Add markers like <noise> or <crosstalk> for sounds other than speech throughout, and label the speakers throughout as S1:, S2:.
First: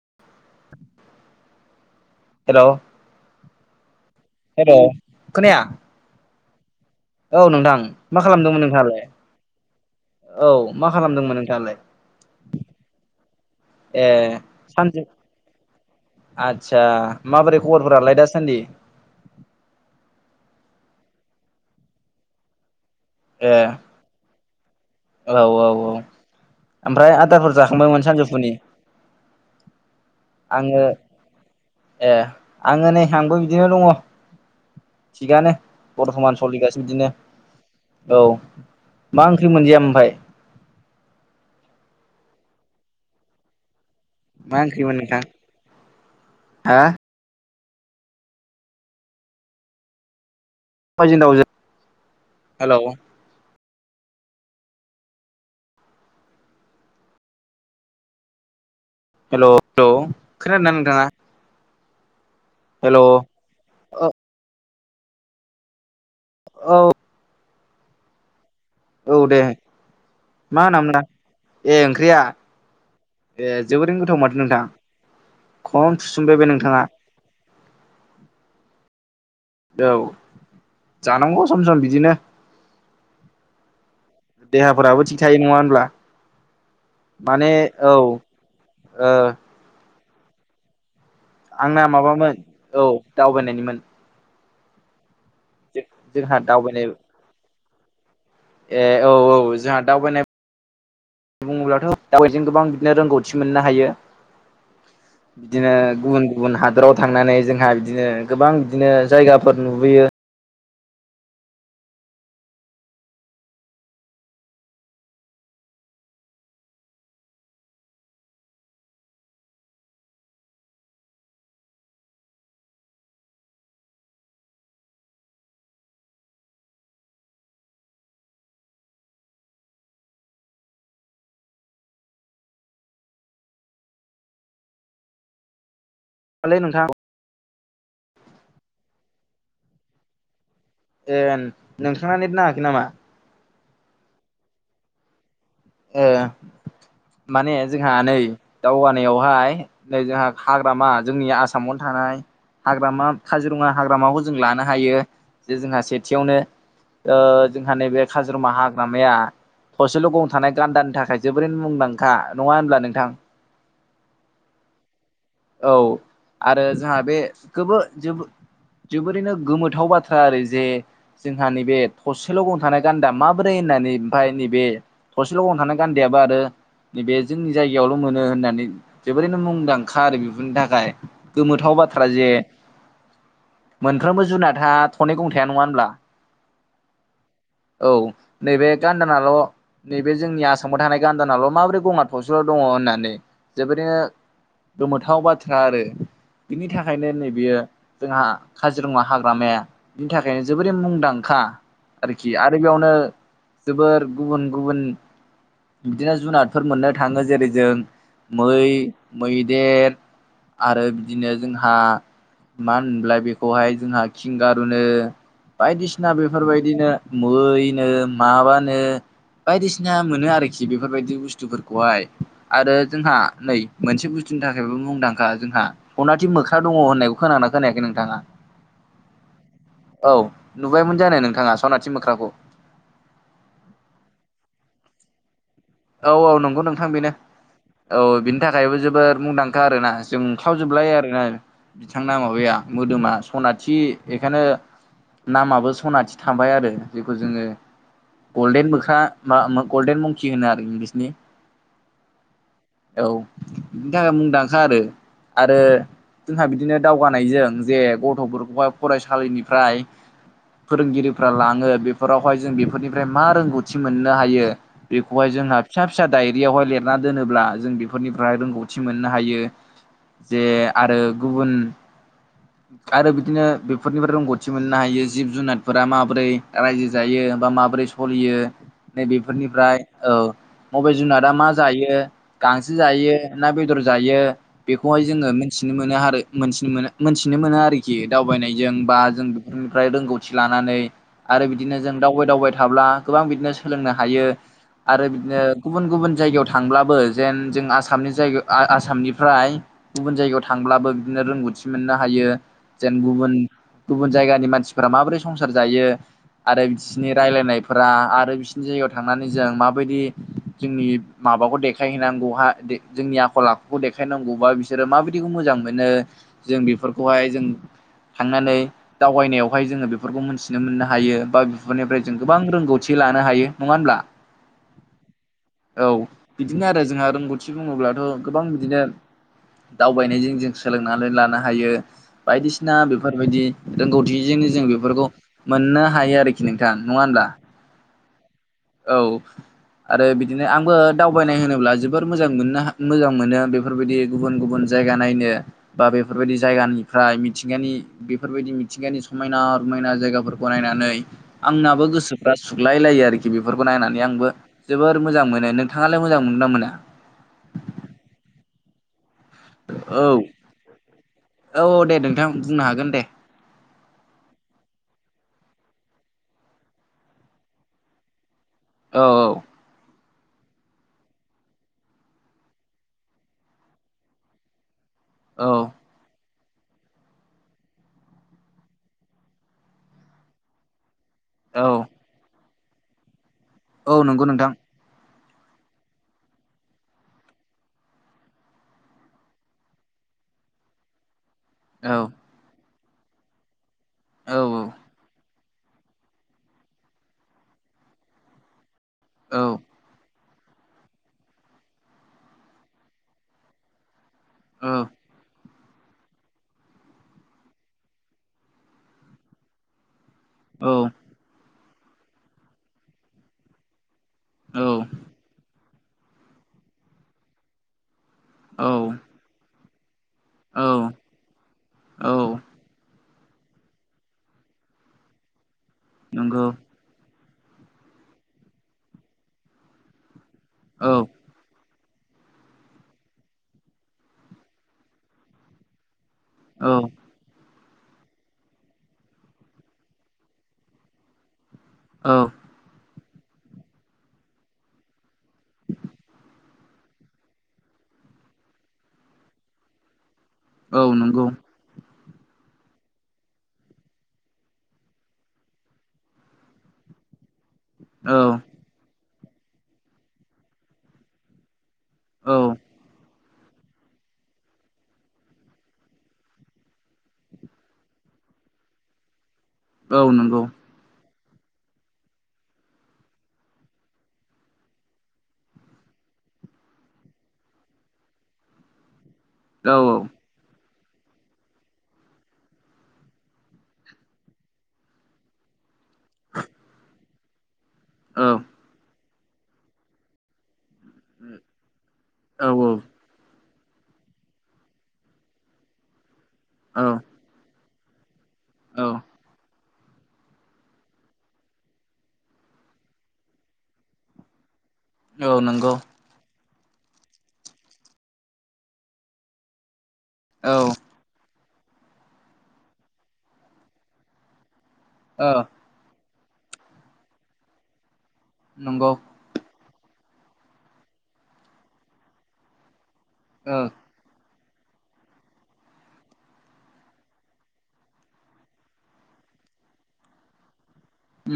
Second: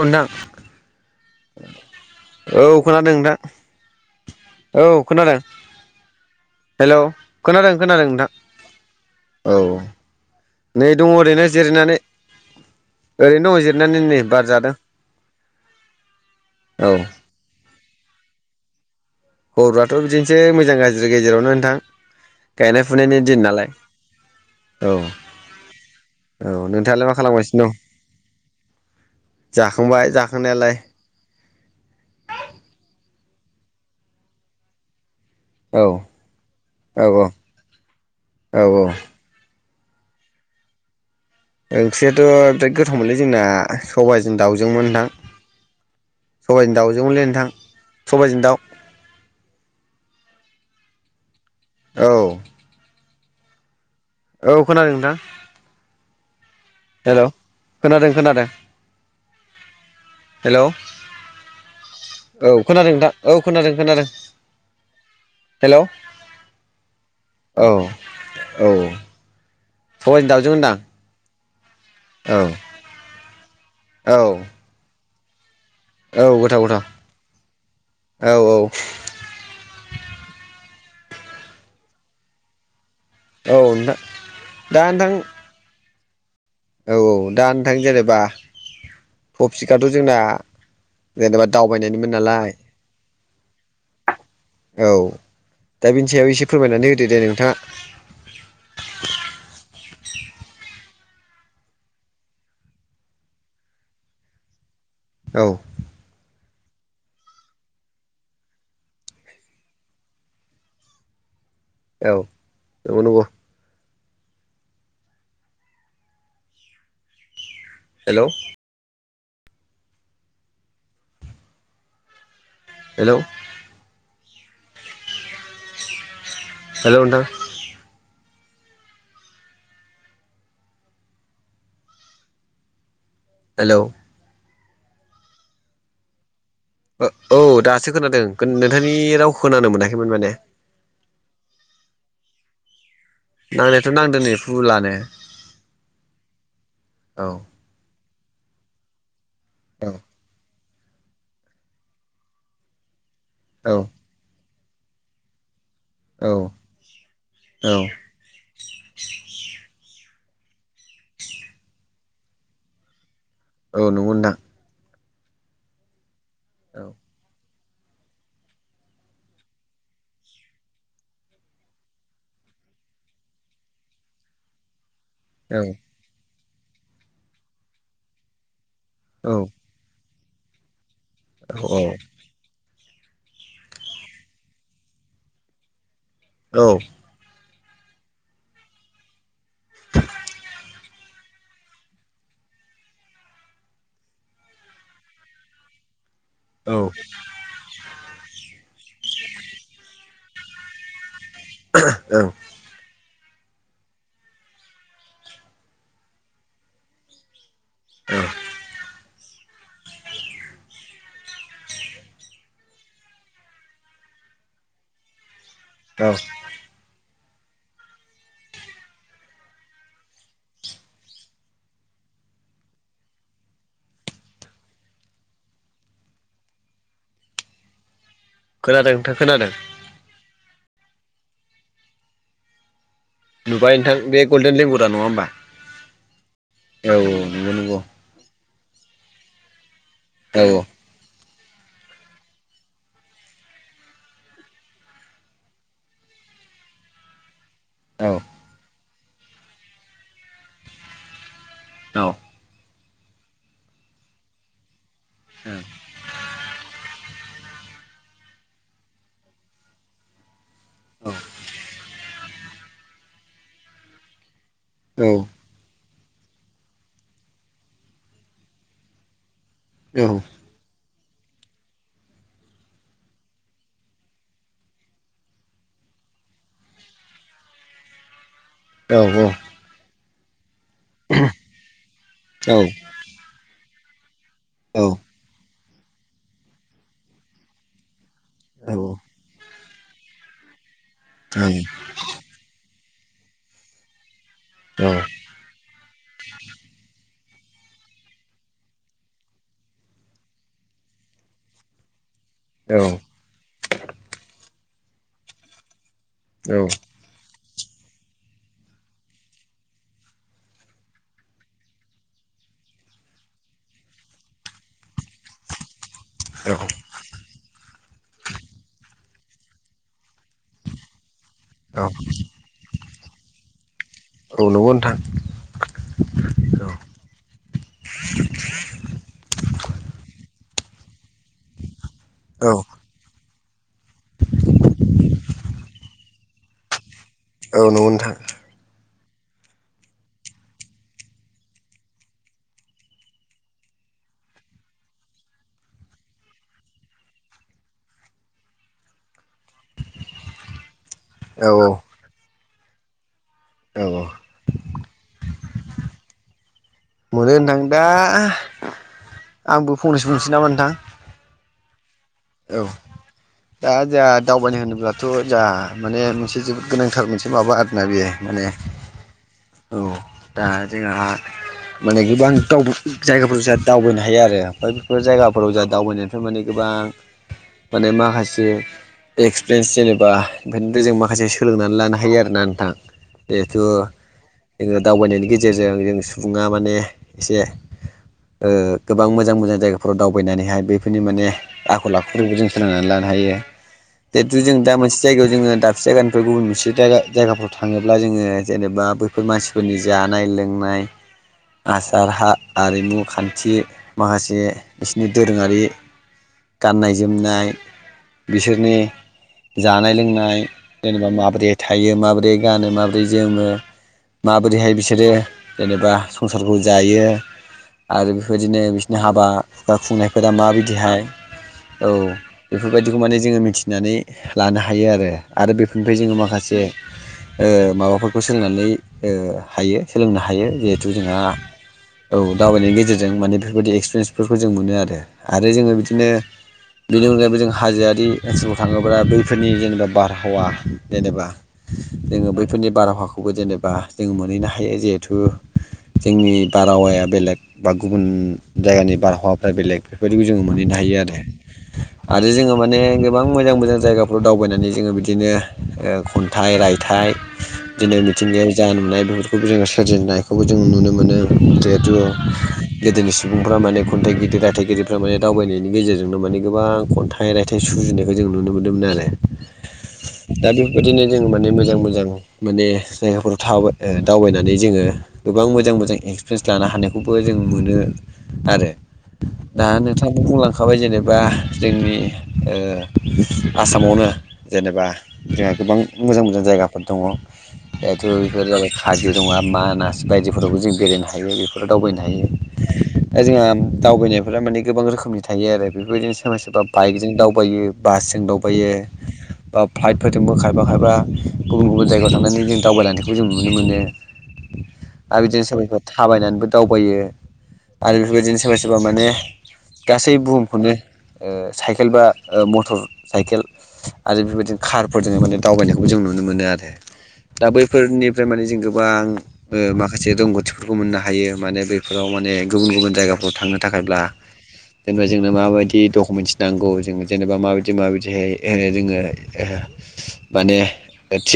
S1: औ नोथां औ
S2: हेलौ
S1: खोनादों नोंथां।
S2: हेलौ
S1: औ खोनादों
S2: खोनाया
S1: हेल'।
S2: औ
S1: खोनादों
S2: नोंथां
S1: खोनादों
S2: मा खालामदोंमोन नोंथाङालाय
S1: नोंथां औ।
S2: औ
S1: नै
S2: मा
S1: दङ
S2: खालामदोंमोन
S1: ओरैनो
S2: नोंथाङालाय
S1: जिरायनानै ओरैनो दङ जिरायनानै नै बार जादों।
S2: आतसा
S1: औ
S2: माबोरै खबरफोरालाय दासान्दि?
S1: खबरआथ' बिदिनोसै मोजां गाज्रि गेजेरावनो नोंथां गायनाय फुनायनि दिन
S2: ए
S1: नालाय। औ
S2: औ
S1: औ नोंथाङालाय
S2: ओमफ्राय
S1: मा
S2: आदारफोर
S1: खालामगासिनो दं?
S2: जाखांबायमोन सानजौफुनि
S1: जाखांबाय जाखांनायालाय।
S2: आङो ए आङो नै आंबो बिदिनो दङ थिगानो।
S1: औ
S2: बरथमान सलिगासिनो
S1: औ
S2: बिदिनो औ मा ओंख्रि मोनजाया ओमफ्राय?
S1: ओंख्रियाथ' बिराद गोथावमोनलै जोंना सबाइ जों
S2: मा
S1: दाउजोंमोन
S2: ओंख्रिमोन
S1: थां,
S2: नोंथां हा
S1: सबाइजों दाउजोंमोनलै नोंथां सबाइजों दाउ।
S2: सबाइजों दाउजों।
S1: औ
S2: हेल'।
S1: औ खोनादों नोंथां। हेल' खोनादों खोनादों।
S2: हेल' हेल'
S1: हेलौ
S2: खोनादोंना नोंथाङा?
S1: औ खोनादों
S2: हेलौ
S1: नोंथां औ खोनादों खोनादों।
S2: औ
S1: हेल'!
S2: औ।
S1: औ औ
S2: औ दे
S1: सबाइजों दाउजों
S2: मा
S1: होनदां।
S2: होनामोन नोंथां ए ओंख्रिया
S1: औ
S2: ए जोबोरैनो
S1: औ
S2: गोथाव माथो नोंथां। खम
S1: औ
S2: थुसोमबाय बे
S1: गोथाव
S2: नोंथाङा
S1: गोथाव औ औ।
S2: औ जानांगौ सम सम बिदिनो।
S1: औ नोंथां दा
S2: देहाफोराबो
S1: नोंथां
S2: थिग थायो नङा होनब्ला।
S1: औ औ दा
S2: माने
S1: नोंथां
S2: औ
S1: जेनेबा
S2: ओ
S1: तपिकाथ' जोंना जेनेबा
S2: आंना
S1: दावबायनायनिमोन
S2: माबामोन
S1: नालाय
S2: औ दावबायनायनिमोन
S1: औ दा बिनि सायाव
S2: जोंहा
S1: एसे
S2: दावबायनाय
S1: फोरमायनानै होदो दे नोंथाङा।
S2: ए औ औ। जोंहा दावबायनाय बुङोब्लाथ' दावबायजों गोबां बिदिनो रोंगौथि मोननो हायो।
S1: औ
S2: बिदिनो गुबुन गुबुन हादराव थांनानै जोंहा बिदिनो गोबां बिदिनो जायगाफोर नुबोयो।
S1: औ नंगौ नंगौ। हेल'! हेल'! हेलौ नोंथां। हेलौ।
S2: औलै नोंथां।
S1: औ दासो खोनादों। नोंथांनि राव खोनानो मोनाखैमोन माने
S2: ए नोंथाङा नेट नाङाखै नामा?
S1: नांनायाथ' नांदों नै फुलानो। औ
S2: माने जोंहा नै दावगानायावहाय
S1: औ
S2: नै जोंहा हाग्रामा जोंनि आसामावनो थानाय हाग्रामा काजिरङा
S1: औ
S2: हाग्रामाखौ जों जों लानो हायो। जे जोंहा
S1: औ
S2: सेथियावनो
S1: औ
S2: जोंहा नैबे काजिरङा हाग्रामाया थसेल' गं थानाय गान्दानि थाखाय जोबोरैनो मुंदांखा नङा होनब्ला नोंथां।
S1: औ नंगौ नोंथां।
S2: औ आरो
S1: औ
S2: जोंहा बे जोबो-जोबोर जोबोरैनो गोमोथाव बाथ्रा आरो जे जोंहा नैबे थसेल' गं थानाय गान्दा माबोरै होननानै ओमफ्राय नैबे थरसेल' गं थानाय गान्दायाबो आरो नैबे जोंनि जायगायावल' मोनो होननानै जोबोरैनो मुंदां खा आरो बेफोरनि थाखाय गोमोथाव बाथ्रा जे मोनफ्रोमबो जुनादा थनै गं थायो नङा होनब्ला
S1: औ
S2: औ नैबे गान्दानाल' नैबे जोंनि आसामाव थानाय गान्दानाल' माबोरै गङा थासेल' दङ होननानै जोबोरैनो गोमोथाव बाथ्रा आरो बिनि
S1: औ
S2: थाखायनो नै बेयो जोंहा काजिरङा हाग्रामाया बिनि थाखायनो जोबोरै मुंदांखा आरोखि आरो बेयावनो जोबोर गुबुन गुबुन बिदिनो जुनादफोर मोननो थाङो जेरै जों मै मैदेर आरो बिदिनो जोंहा मानो होनब्ला बेखौहाय जोंहा खिंगारुनो बायदिसिना बेफोरबायदिनो मैनो माबानो बायदिसिना मोनो आरोखि बेफोरबायदि बुस्थुफोरखौहाय आरो जोंहा नै मोनसे बुस्थुनि थाखायबो मुंदांखा जोंहा अनाथि मोख्रा दङ होननायखौ खोना ना खोनायाखै नोंथाङा
S1: खोनादों नोंथां खोनादों
S2: औ नुबायमोन जानाय नोंथाङा सनाथि मोख्राखौ
S1: नुबाय नोंथां बे गल्डेन लेंगुर दा नङा होमबा
S2: औ औ नंगौ नोंथां
S1: औ
S2: बेनो
S1: औ नंगौ
S2: औ बिनि थाखायबो जोबोद मुंदांखा आरोना जों
S1: नंगौ औ
S2: खावजोबनाय आरोना बिथांना माबाया मोदोमा सनाथि बेखायनो नामाबो सनाथि थाबाय आरो जेखौ जोंङो
S1: औ
S2: गल्डेन मोख्रा मा गल्डेन मंखि होनो आरो इंलिसनि
S1: औ
S2: औ बिनि थाखाय मुंदांखा आरो आरो जोंहा बिदिनो दावगानायजों जे गथ'फोरखौहाय फरायसालिनिफ्राय फोरोंगिरिफ्रा लांङो बेफोरावहाय जों बेफोरनिफ्राय मा रोंगौथि मोननो हायो बेखौहाय
S1: औ
S2: जोंहा फिसा फिसा दायरियावहाय लिरना दोनोब्ला जों बेफोरनिफ्रायाय रोंगौथि मोननो हायो
S1: औ
S2: ए आरो गुबुन आरो बिदिनो बेफोरनिफ्राय रोंगौथि मोननो हायो जिब जुनारफोरा माबोरै रायजो जायो बा माबोरै फलियो
S1: औ
S2: नै
S1: औ
S2: बेेफोरनिफ्राय औ मबे जुनादा मा जायो गांसो जायो ना बेदर जायो
S1: नंगौ
S2: बेखौहाय जोङो मोनथिनो मोनो आरोथि मोनथिनो मोनो आरोखि खि दावबायनायजों बा जों बेफोरनिफ्राय रोंगौथि लानानै आरो बिदिनो जों दावबाय दावबाय थाब्ला गोबां बिदिनो सोलोंनो हायो आरो बिदिनो गुबुन गुबुन जायगायाव थांब्लाबो जेन जों आसामनि जायगायाव आसामनिफ्राय गुबुन जायगायाव थांब्लाबो बिदिनो रोंगौथि मोननो हायो जेन गुबुन गुबुन जायगानि मानसिफोरा माबोरै संसार जायो आरो बिदि बिसोरनि रायलायनायफोरा आरो बिसोरनि जायगायाव थांनानै जों माबायदि जोंनि माबाखौ देखायहैनांगौ हा जोंनि आखल आखुखौ देखायनांगौबा बि बिसोरो माबायदिखौ मोजां मोनो जों बेफोरखौ खौहाय जों थांनानै दावबायनायावहाय जोंङो बेफोरखौ मोनथिनो मोननो हायो बा बेफोरनिफ्राय जों गोबां रोंगौथि लानो हायो नंङा होनब्ला
S1: औ नोंगौ नोंथां
S2: औ
S1: औ
S2: बिदिनो आरो जोंहा रोंगौथि बुंङोब्लाथ' गोबां बिदिनो दावबायनायजों जों सोलोंनानै लानो हायो
S1: औ
S2: बायदिसिना बेफोरबायदि रोंगौथिजोंनो जों बेफोरखौ मोननो हायो आरोखि नोंथां नङा होमब्ला
S1: औ नंगौ नोंथां
S2: औ आरो बिदिनो आंबो दावबायनाय होनोब्ला जोबोर मोजां मोननो मोजां मोनो बेफोरबायदि गुबुन गुबुन जायगा नायनो बा बेफोरबायदि जायगानिफ्राय मिथिंगानि बेफोरबायदि मिथिंगानि समायना रमायना जायगाफोरखौ नायनानै
S1: औ
S2: आंनाबो गोसोफ्रा सुग्लाय लायो आरोखि बेफोरखौ
S1: औ
S2: नायनानै आंबो जोबोर मोजां मोनो नोंथांङालाय मोजां मोनगोन ना मोना
S1: मोनो नोंथां दा आंबो
S2: औ
S1: फंनैसो बुंनोसै नामा नोंथां
S2: औ दे नोंथां
S1: औ
S2: बुंनो हागोन दे
S1: दा जोंहा दावबायनो होनोब्लाथ' जाहा माने मोनसे जोबोद गोनांथार मोनसे माबा आरोना बेयो माने औ दा जोंहा माने गोबां द जायगाफोर जों दावबायनो हायो आरो ओमफ्राय बेफोर जायगाफोराव जाोंहा दावबायनायनिफ्राय माने गोबां माने माखासे एक्सपिरियेन्स जेनेबा बेनिफ्राय जों मा खासे
S2: औ
S1: सोलोंनानै लानो हायो आरोना नोंथां जिहेथु
S2: औ नंगौ नोंथां
S1: जोंङो दावबायनायनि गेजेरजों जों सुबुंङा माने एसे ओ गोबां मोजां मोजां जायगाफोराव दावबायनानैहाय बेफोरनि माने
S2: औ
S1: जों सोलोंनानै लानो हायो
S2: औ
S1: जितु जों दा मोनसे जायगायाव जो मोनसे जायगानिफ्राय गुबुन मोनसे जायगाफ्राव थानङोब्ला जोंङो जेनेबा बैफोर
S2: औ
S1: मानसिफोरनि जानाय लोंनाय आसार आरिमु खान्थि माखासे
S2: औ
S1: बिसनि दोरोंङारि गाननाय जोमनाय बिसोरनि जानाय लोंनाय जेनेबा माब्रै थायो माबोरै गानो माबोरै जोमो
S2: औ
S1: माबोरैहाय बिसोरो जेनेबा संसारखौ जायो आरो बेबायदिनो
S2: औ
S1: बिसनि हाबा हुखा खुंनायफोरा
S2: औ
S1: माबायदिहाय औ बेफोरबायदिखौ माने जोङो मिथिनानै लानो हायो आरो आरो बेफोरनिफ्राय जोङो
S2: नंगौ
S1: माखासे माबाफोरखौ सोलोंनानै हायो सोलोंनो हायो जिहेथु
S2: औ
S1: जोंहा औ दावबायनायनि गेजेरजों माने बेफोरबायदि एक्सपिरियेन्सफोरखौ जों मोनो आरो आरो जोङो बिदिनो
S2: औ
S1: बेनि अनगायैबो जों हाजोआरि ओनसोलाव थाङोब्ला बैफोरनि जेनेबा बारहावा जेनेबा
S2: औ
S1: जोङो बैफोरनि बारहावाखौबो जेनेबा जों मोनहैनो हायो जिहेथु जोंनि बारहावाया बेलेग बा गुबुन जायगानि बारहावाफ्रा बेलेग बेफोरबायदिखौ जोङो मोनो नो
S2: औ
S1: हायो आरो
S2: <inaudible>
S1: आरो जोङो माने गोबां मोजां मोजां जायगाफ्राव दावबायनानै जोङो बिदिनो खन्थाइ रायथाइ
S2: <unintelligible>
S1: बिदिनो मिथिंगायारि जालुनाय बेफोरखौबो जोङो सोरजिनायखौबो जों नुनो मोनो जेर
S2: औ
S1: गोदोनि सुबुंफ्रा माने खन्थाइगिरि गायथाइगिरिफ्रा माने दावबायनायनि गेजेरजोंनो माने गोबां खन्थाइ रायथाइ सुजुनायखौ जों नुनो मोनदोंमोन आरो
S2: औ नंगौ
S1: बेदिनो जोङो माने मोजां मोजां माने जायगाफोराव थाबाय दावबायनानै जोङो गोबां मोजां मोजां एक्सपिरियेन्स लानो हानायखौबो जों मोनो आरो दा
S2: औ
S1: नोंथां बुंलांखाबाय जेने बा जोंनि आसामावनो जेनेबा जोंहा गोबां मोजां मोजां जायगाफोर दङ जेहेतु
S2: औ
S1: जाबाय खाजु दङा मानास बायदिफोरावबो जों बेरायनो हायो बेफोराव दावबायनो हायो
S2: औ
S1: दा जोंहा दावबायनायफोरा माने गोबां रोखोमनि थायो आरो बेफोरदिनो सोरबा सोरबा
S2: औ
S1: बाइकजों दावबायो बासजों दावबायो बा फ्लाइटफोरजोंबो खायफा खायबा गुबुन गुबुन जायगायाव थांनानै जों दावबायलांनायखौ जों नुनो मोनो आरो
S2: औ
S1: बिदिनो सोरबा
S2: नंगौ
S1: सोरबा थाबायनानैबो दावबायो आरो बेफोरबायदिनो सोरबा सोरबा माने गासै बु
S2: औ
S1: खौनो ओ साइकेल बा मटर साइकेल आरो बेबायदिनो कार फोरजों माने
S2: ओ
S1: दावबायनायखौबो जों नुनो मोनो आरो दा बैफोरनिफ्राय माने जों
S2: नंगौ
S1: गोबां माखासे रोंगौथिफोरखौ मोननो हायो माने बैफोराव माने गुबुन गुबुन जायगाफ्राव थांनो
S2: ओ
S1: थाखायब्ला। जेनेबा जोंनो माबायदि डकुमेन्टस नांगौ जों जेनेबा माबायदि माबायदिहाय जोङो माने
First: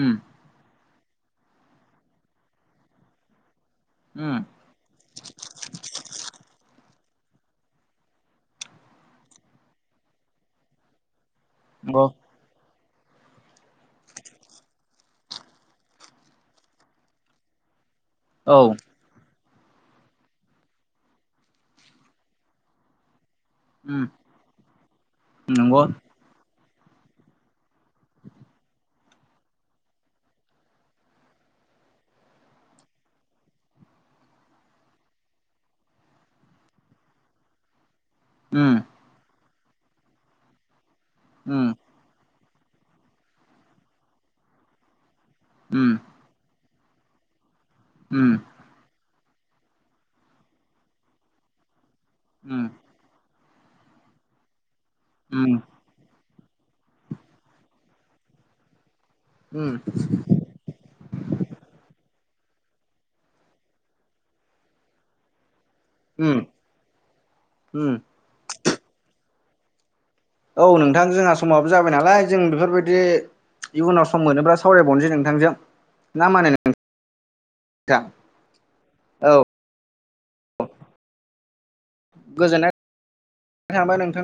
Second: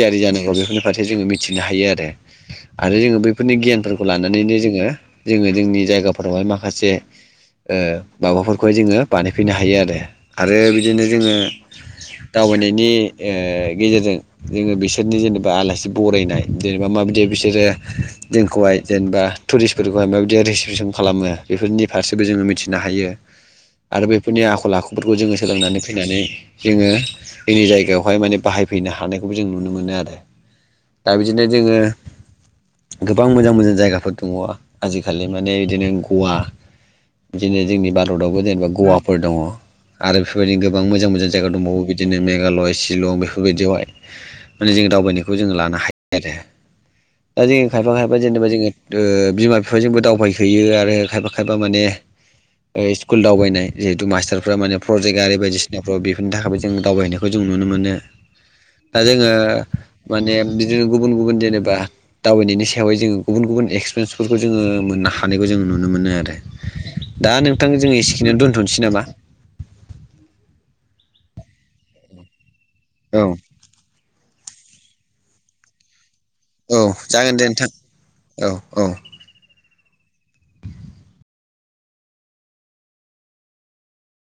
S2: उम
S1: जानांगौ बेफोरनि फारसे जोङो मिथिनो हायो आरो आरो जोङो बैफोरनि गियानफोरखौ
S2: उम
S1: लानानैनो
S2: नंगौ
S1: जोङो जोङो जोंनि जायगाफोरावहाय माखासे ओ माबाफोर बेखौहाय जोङो बानायफैनो हायो आरो आरो बिदिनो जोङो
S2: <unintelligible>
S1: दावबायनायनि ओ गेजेरजों जोङो बिसोरनि जेनेबा आलासि बरायनाय जेनेबा माबायदि बिसोरो
S2: औ
S1: जोंखौहाय जेनेबा टुरिस्टफोरखौहाय माबायदि रिसिपसन खालामो बेफोरनि फारसेबो जोङो मिथिनो हायो।
S2: उम
S1: आरो बेफोरनि आखल आखुफोरखौ जोङो सोलोंनानै
S2: नंगौ
S1: फैनानै जोङो जोंनि जायगायावहाय माने बाहायफैनो हानायखौबो जों नुनो मोनो आरो दा बिदिनो जोङो गोबां मोजां मोजां जायगाफोर दङ आजिखालि माने बिदिनो गवा बिदिनो जोंनि भारतावबो जेनेबा
S2: उम
S1: गवाफोर दङ आरो बेफोरबायदिनो गोबां मोजां मोजां जायगा
S2: उम
S1: दंबावो बि बिदिनो मेघालय शिलं बेफोरबायदियावहाय माने जों दावबायनायखौ जोंङो लानो
S2: उम
S1: हायो। आरो दा जों खायफा खायफा
S2: उम
S1: जेनेबा जोङो दो बिमा बिफाजोंबो दावबायहोयो आरो खायफा खायफा माने
S2: उम
S1: बे स्कुल दावबायनाय जेथु मास्टार प्रजेक आरि
S2: उम
S1: बायदिसिना बेफोरनि थाखाय जों दावबायनायखौ नुनो मोनो दा जों
S2: उम
S1: माने बि जोङो गुबुन जेनबा दावबायनायनि सायाव जों गुबुन गुबुन एसफ्रेनफोरखौ जों मोनो हा खौ जों नुनो मोनो आरो
S2: उम
S1: दा नोंथां
S2: उम
S1: जोङ एसेखिनो दोन्थ'नोसै नामा?
S2: औ नोंथां जोंहा समाबो जाबाय नालाय जों बेफोरबायदि
S1: औ
S2: इयुनाव सम मोनोब्ला सावरायबावनोसै नोंथांजों ना मानिनाय।
S1: औ जागोन दे नोंथां औ औ।
S2: गोजोननाय थांबाय नोंथां।